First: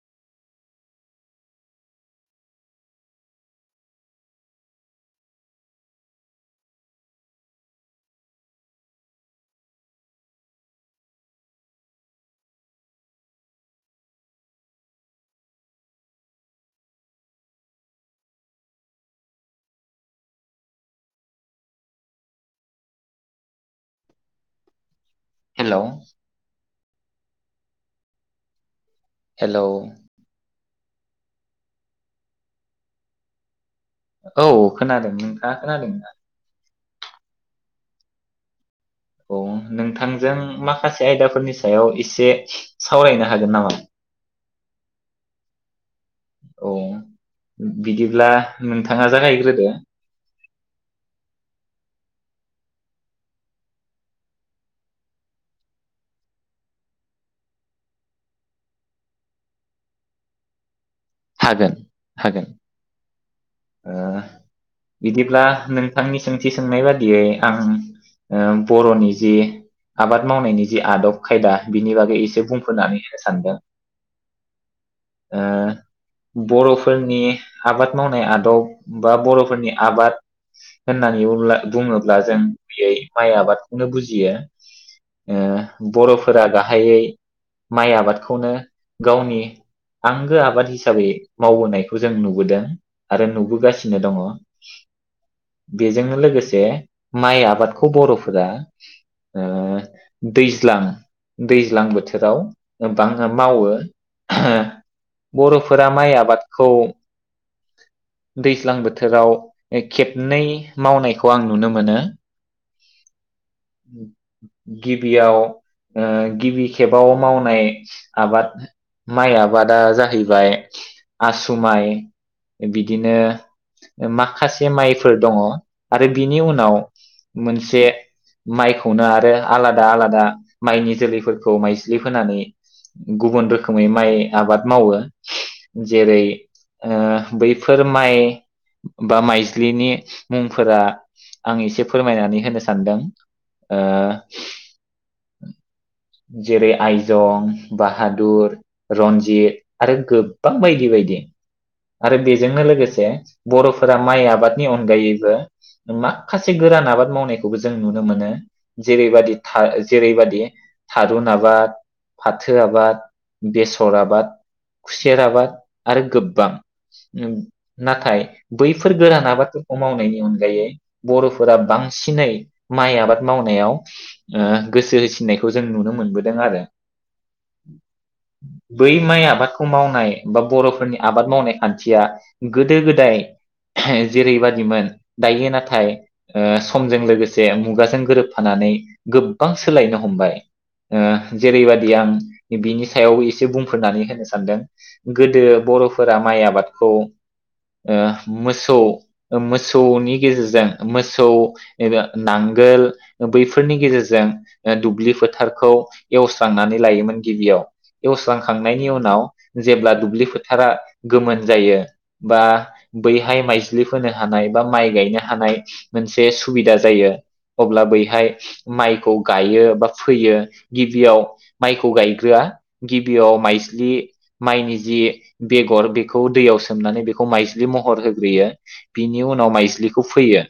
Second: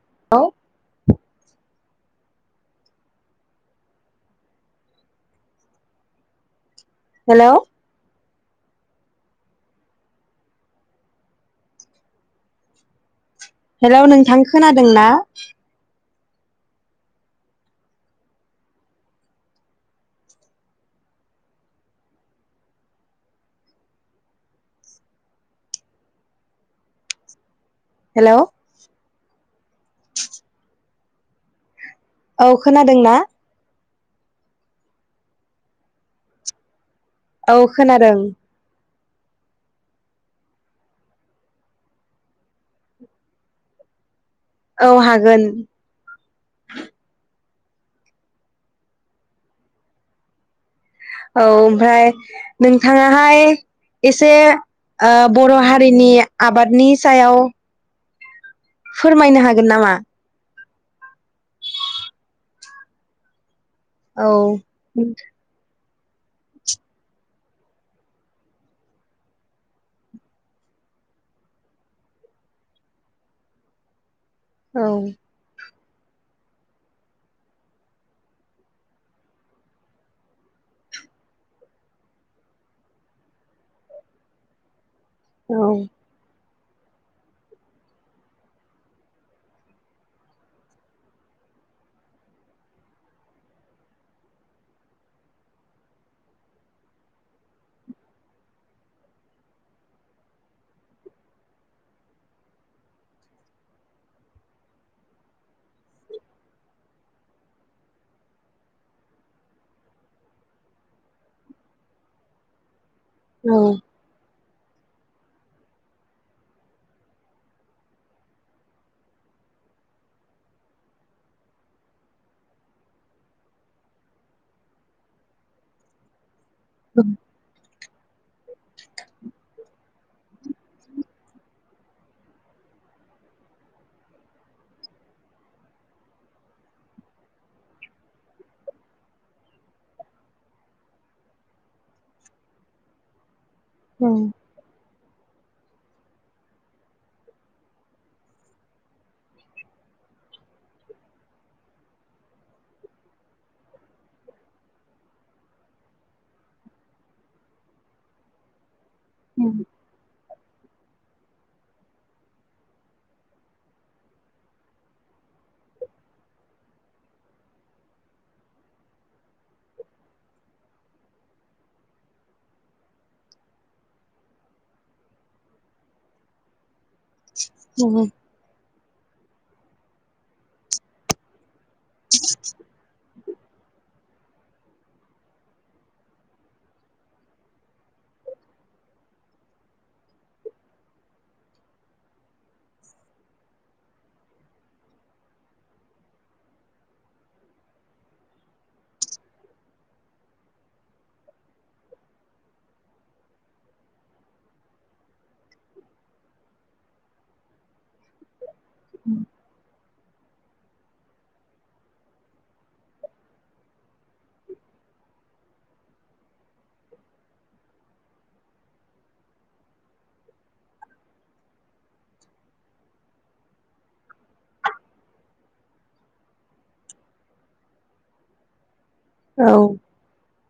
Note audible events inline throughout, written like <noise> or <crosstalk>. <unintelligible> हेल' hello नोंथां खोनादों ना? हेल' हेल' हेलौ औ खोनादोंना? औ खोनादों नोंथाङा खोनादोंना औ खोनादों औ नोंथांजों माखासे आयदाफोरनि सायाव एसे सावरायनो हागोन नामा? औ हागोन औ बिदिब्ला नोंथाङा जागायग्रोदो औ ओमफ्राय नोंथाङाहाय एसे ओ बर' हारिनि आबादनि सायाव फोरमायनो हागोन नामा? हागोन हागोन ओ औ बिदिब्ला नों थांनि सोंथि सोंनाय बादियै आं ओ बर'नि जि आबाद मावनायनि जि आदब खायदा बिनि बागै एसे बुंफोरनानै होनो सानदों औ ओ बर'फोरनि आबाद मावनाय आदब बा बर'फोरनि आबाद होननानै बुङो बुङोब्ला जों बेै माइ आबादखौनो बुजियो ओ औ बर'फोरा गा हायै माइ आबादखौनो गावनि आंगो आबाद हिस साबै मावबोनायखौ जों नुबोदों आरो नुबोगासिनो दङ' बेजोंनो लोगोसे माइ आबादखौ बर'फोरा ओ दैज्लां दैज्लां बोथोराव ओ बां मावो बर' फोरा माइ आबादखौ दैज्लां बोथोराव खेबनै मावनायखौ आं नुनो मोनो औ गिबियाव ओ गिबि खेबाव मावनाय आबाद माइ आबादा जाहैबाय आसु माइ बिदिनो माखासे माइफोर दङ' आरो बि नि उनाव मोनसे माइखौनो आरो आलादा आलादा माइनि जोलैफोरखौ खौ माइज्लि फोनानै गुबुन रोखोमै माइ आबाद मावो जेरै ओ बैफोर माइ बा माइज्लिनि मुंफोरा आं एसे फोरमायनानै होनो सानदों ओ औ जेरै आइजं बाहादुर रन्जित आरो गोबां बायदि बायदि आरो बेजोंनो लोगोसे बर'फोरा माइ आबादनि अनगायैबो माखासे गोरान आबाद मावनायखौबो जों नुनो मोनो जेरैबायादि था जेरैबायादि था रुन आबाद फाथो आबाद बेसर आबाद खुसेर आबाद आरो गोबां नाथाय बैफोर गोरान आबादफोरखौ मावनायनि अनगायै बर'फोरा बांसिनै माइ आबाद मावनायाव ओ गोसो होसिननायखौ जों नुनो मोनबोदों आरो जोङो बै माइ आबादखौ मावनाय बा बर'फोरनि आबाद मावनाय खान्थिया गोदो गोदाय जेरैबादिमोन दायो नाथाय ओ समजों लोगोसे मुगाजों गोरोबफानानै गोबबां सोलायनो हमबाय ओ जेरैबाददि आं बिनि सायाव एसे बुंफोरनानै होनो सानदों गोदो बर'फोरा माइ आबादखौ ओ मोसौ मोसौनि गेजेरजों मोसौ एब नांगोल बैफोरनि गेजेरजों दुब्लि फोथारखौ एवस्रांनानै लायोमोन गिबियाव एवस्रां खांनायनि उनाव जेब्ला दु दुब्लि फोथारा गोमोन जायो बा बैहाय माइज्लि फोनो हानाय बा माइ गायनो हानाय मोनसे सुबिदा जायो। अब्ला बैहाय माइखौ गायो बा फैयो गिबियाव माइखौ गायग्रोआ गिबियाव माइज्लि माइनि जि बेगर बेखौ दैयाव सोमनानै बेखौ माइज्लि महर होग्रोयो बिनि उनाव औ माइस्लिखौ फोयो।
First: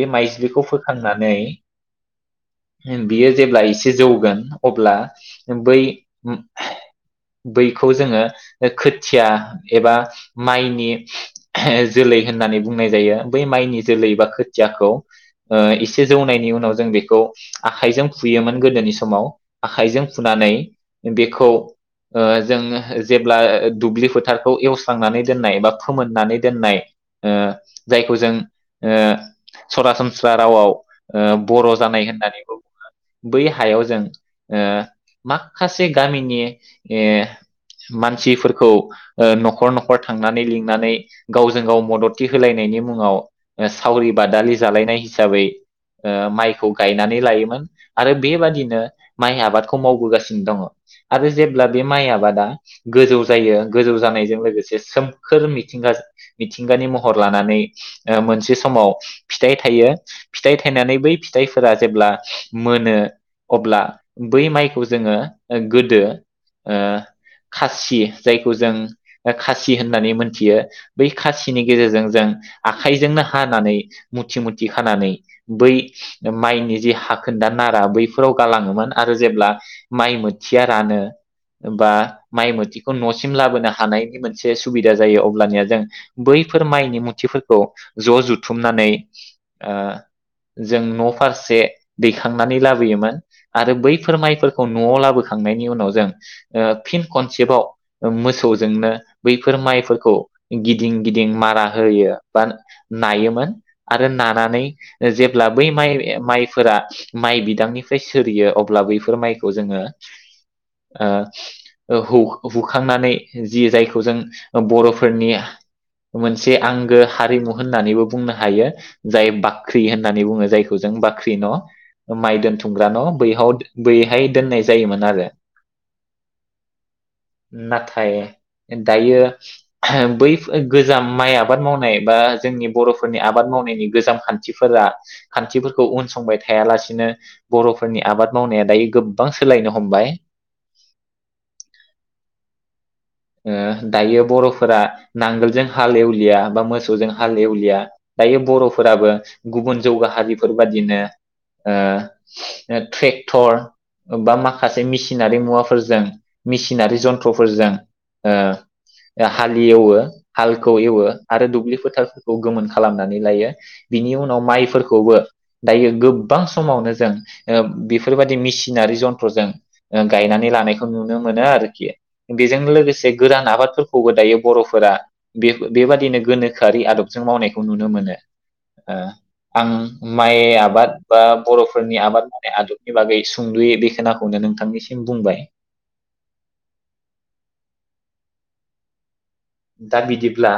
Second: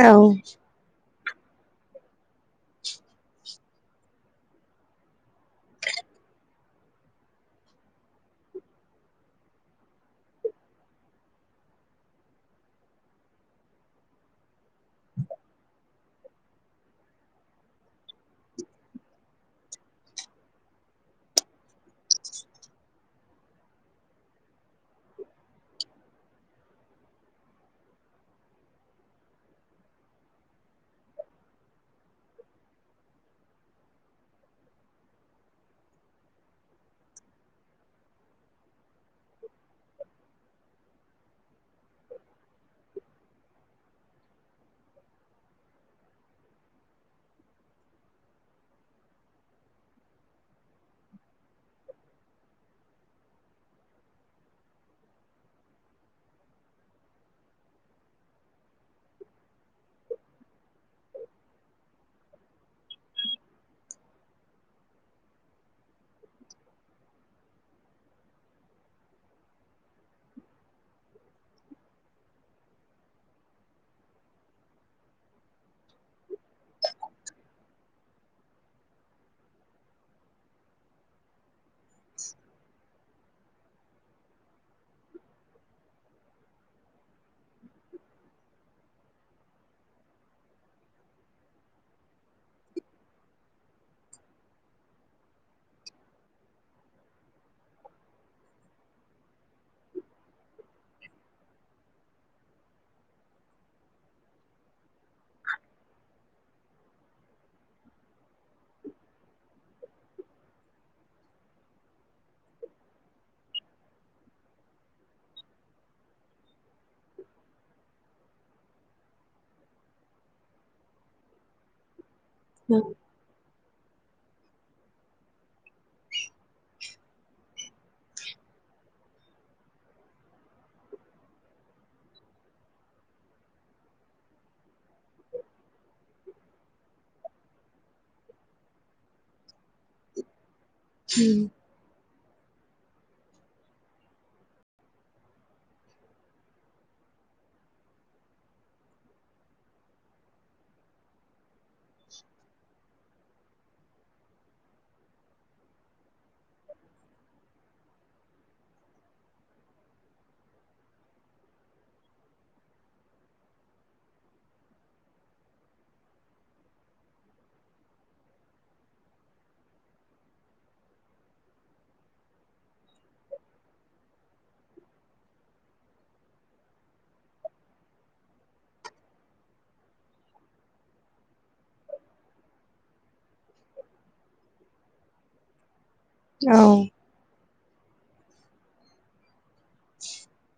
बे माइज बेखौ फोखां नानै बियो जेब्ला एसे जौगोन अब्ला बै बैखौ जोङो खोथिया एबा माइनि जोलै होननानै बुंनाय जायो बै माइनि जोलै बा खोथियाखौ एसे जौनायनि उनाव जों बेखौ आखाइजों फुयोमोन गोदोनि समाव आखाइजों फुनानै बेखौ ओ जों जेब्ला दुब्लि फोथारखौ एवस्रांनानै दोननाय बा फोमोननानै दोननाय जायखौ जों सरासन सा रावाव बर' जानाय होननानैबो बुङो बै हायाव जों माखासे गामिनि मानसिफोरखौ न'खर न'खर थांनानै लिंनानै गावजों गाव मददथि होलायनायनि मुङाव सावरि बादालि जालायनाय। हिसाबै ओ माइखौ गायनानै लायोमोन आरो बेबादिनो माइ आबादखौ मावबोगासिनो दङ आरो जेब्ला बे माइ आबादा गोजौ जायो गोजौ जानायजों लोगोसे सोमखोर मिथिंगा मिथिंगानि महर लानानै मोनसे समाव फिथाइ थायो। फिथाइ थायनानै बै फिथाइफोरा जेब्ला मोनो अब्ला बै माइखौ जोङो गोदो ओ खासि जायखौ जों खासि होननानै मोनथियो बै खासिनि गेजेरजों जों आखाइजोंनो हानानै मुथि मुथि दि खानानै बै माइनि जि हाखोन्दा नारा बैफोराव गालाङोमोन आरो जेब्ला माइ मोथिया रानो बा माइ मोथिखौ न' सिम लाबोनो हानायनि मोनसे सुबिदा जायो अब्लानिया जों बैफोर माइनि मुथिफोरखौ ज' जुथुमनानै जों न' फारसे ओ दैखांनानै लाबोयोमोन आरो बैफोर माइफोरखौ न'आव लाबोखांनायनि उनाव जों फिन खनसेबाव मोसौजोंनो बैफोर माइफोरखौ गिदिं गिदिं मारा होयो बा नायोमोन आरो ना नानै जेब्ला बै माइ माइ फोरा माइ बिदांनिफ्राय सिरियो अब्ला बैफोर माइखौ जोंङो हुखांनानै जि जायखौ जों बरफोरनि मोनसे आंगो हारिमु होननानैबो बुंनो हायो। जाय बाख्रि होननानै बुङो जायखौ जों बाख्रि न माइ दोनथुमग्रा न बै आव बैहाय दोननाय जायोमोन आरो नाथाय दायो बै गोजाम माइ आबाद मावनाय बा जोंनि बरफोरनि आबाद मावनायनि गोजाम खान्थिफोरा खान्थिफोरखौ उन संबाय थायालासिनो बरफोरनि आबाद मावनाया दायो गोबां सोलायनो हमबाय। उम ओ दायो बरफोरा नांगोलजों हाल एवलिया बा मोसौजों हाल एवलिया दायो बरफोराबो गुबुन जौगाहारिफोरबादिनो ट्रेक्टर बा माखासे मेसिनारि मुवाफोरजों मेसिनारि जन्थ्रफोरजों हाल एवो हालखौ एवो आरो दुब्लि फोथारफोरखौ गोमोन खालामनानै लायो बिनि उनाव माइफोरखौबो दायो गोबां समावनो जों बेफोरबायदि मेसिनारि जन्थजों गायनानै लानायखौ नुनो मोनो आरोखि बेजों लोगोसे लोगोसे गोरान आबादफोरखौबो दायो बरफोरा बे बेबादिनो गोनोखोआरि आदबजों मावनायखौ नुनो मोनो आं माइ आबाद बा बरफोरनि आबाद मावनाय आदबनि बागै सुंदुयै बे खोनखौनो नोंथांनिसिम बुंबाय। औ दा बिदिब्ला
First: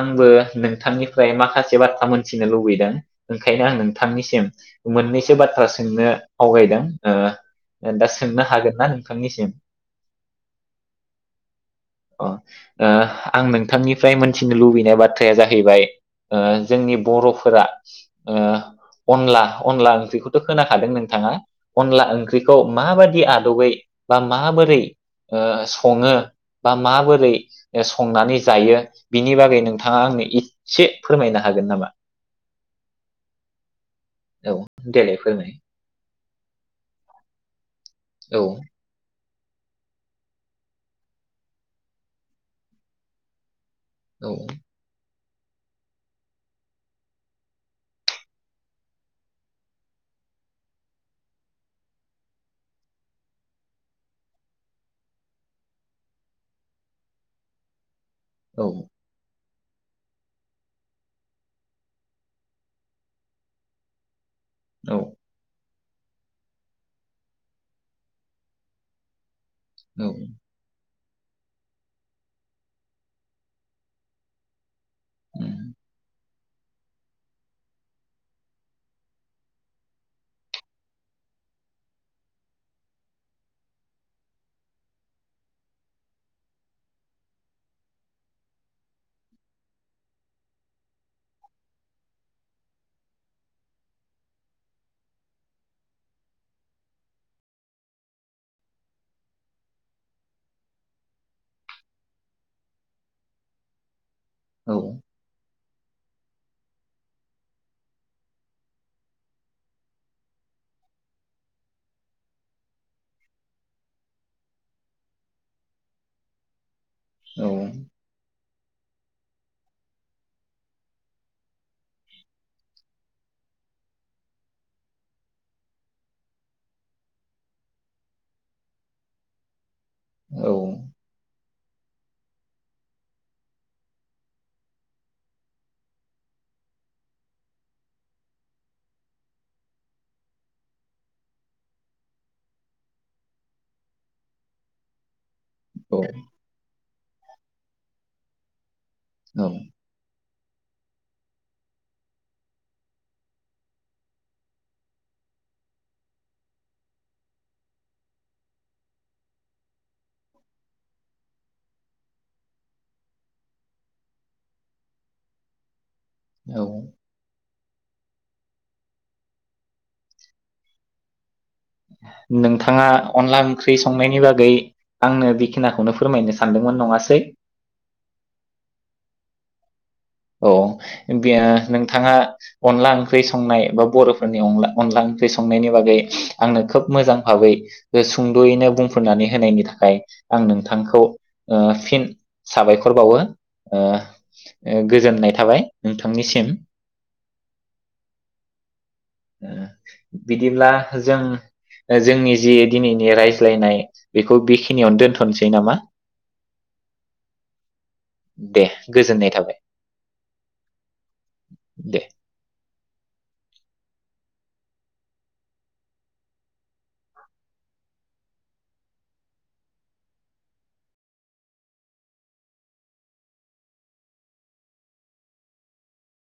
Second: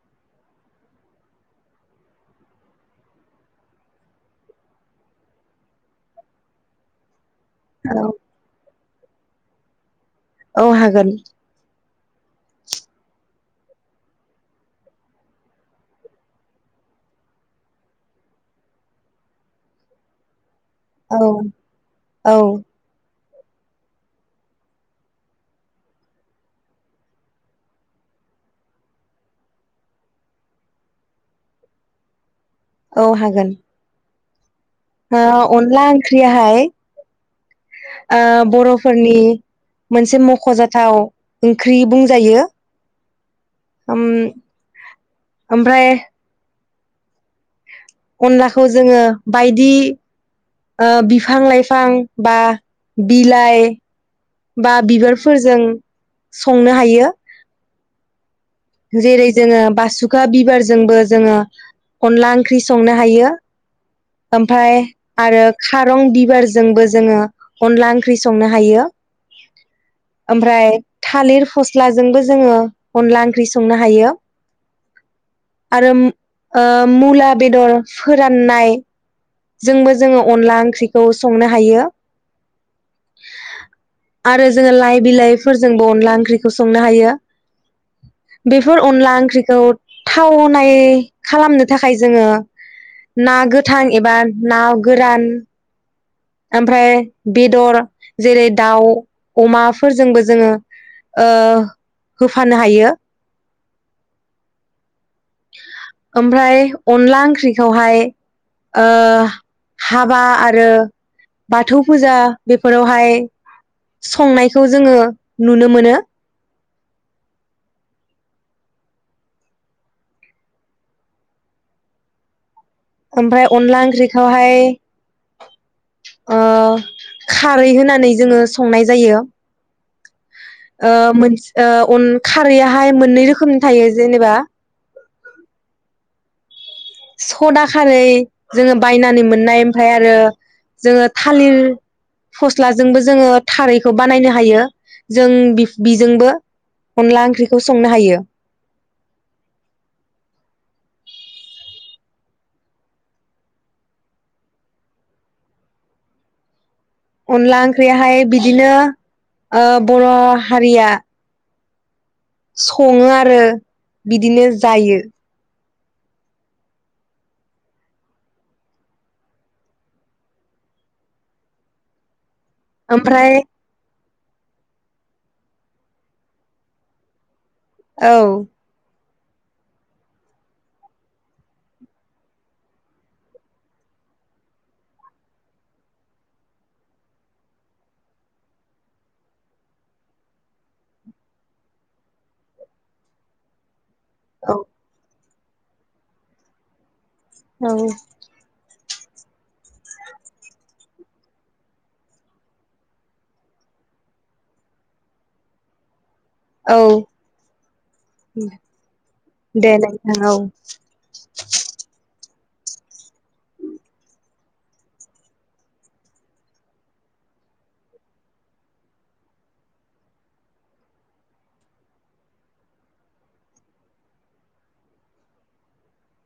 आंबो नोंथांनिफ्राय माखासे बाथ्रा मोनथिनो लुबैदों ओंखायनो आं नोंथांनिसिम मोननैसो बाथ्रा सोंनो आवगायदों ओ दा सोंनो हागोन ना नोंथांनिसिम औ हागोन। अ ओ आं नोंथांनिफ्राय मोनथिनो लुबैनाय बाथ्राया जाहैबाय जोंनि बरफोरा अनला अनला ओंख्रिखौथ खोनाखादों औ नोंथांङा अनला औ ओंख्रिखौ माबायदि आद -बै बा माबोरै ओ संङो बा माबोरै ओ संङो संनानै जायो बिनि बागै नोंथाङा आंनो इसे फोरमायनो हागोन नामा? औ हागोन। औ देलाय फोरमाय अनला ओंख्रियाहाय ओ औ बरफोरनि मोनसे मखजाथाव ओंख्रि बुंजायो हम औ ओमफ्राय अनलाखौ जोङो बायदि बिफां लाइफां बा बिलाइ बा बिबारफोरजों संनो हायो। औ जरै जोंङो बासुखा बिबारजोंबो जोंङो अनला ओंख्रि संनो हायो। ओमफ्राय औ आरो खारं बिबारजोंबो जोंङो अनला ओंख्रि संनो हायो। औ ओमफ्राय थालिर फस्लाजोंबो जोंङो अनला ओंख्रि सं नो हायो। उम, आरो मुला बेदर फोराननाय। जोंबो जोङो अनला ओंख्रिखौ संनो हायो आरो जोंङो लाइ बिलाइफोरजोंबो अनला ओंख्रिखौ संनो हायो बेफोर अनला ओंख्रिखौ थावनाय खालामनो थाखाय जोंङो ना गोथां एबा ना गोरान ओमफ्राय बेदर जेरै दाउ अमाफोरजोंबो जोंङो होफानो हायो। औ ओमफ्राय अनला ओंख्रिखौहाय ओ हाबा आरो बाथौ फुजा बेफोरावहाय संनायखौ जोंङो नुनो मोनो। औ ओमफ्राय अनला ओंख्रिखौहाय ओ खारै होनानै जोङो संनाय जायो ओ मोन ओ अन खारैआाहाय मोननै रोखोमनि थायो जेनेबा सदा खारै जोङो बायनानै मोननाय ओमफ्राय आरो जोङो थालिर फस्लाजोंबो जोङो खारैखौ बानायनो हायो जों औ बिजोंबो अनला ओंख्रिखौ संनो हायो औ अनला ओंख्रियाहाय बिदिनो ओ बर' हारिया सङो आरो बिदिनो जायो औ <inaudible> नोंथाङा ओमफ्राय अनला ओंख्रि संनायनि नि बागै आंनो बेखिनिखौनो फोरमायनो सानदोंमोन नङासै औ औ बेयो नोंथाङा अनला ओंख्रि संनाय बा बर'फोरनि अनला ओंख्रि संनायनि बागै आंनो खोब मोजां भाबै सुंद'यैनो बुंफोरनानै होनायनि थाखाय आं नोंथांखौ ओ फिन साबायखर बावो ओ औ ओ, गोजोननाय थाबाय नोंथांनिसिम औ बिदिब्ला जों जोंनि जि दिनैनि रायज्लायनाय बेखौ बेखिनियावनो दोनथ'नोसै नामा औ दे गोजोननाय थाबाय दे नोंथां औ दे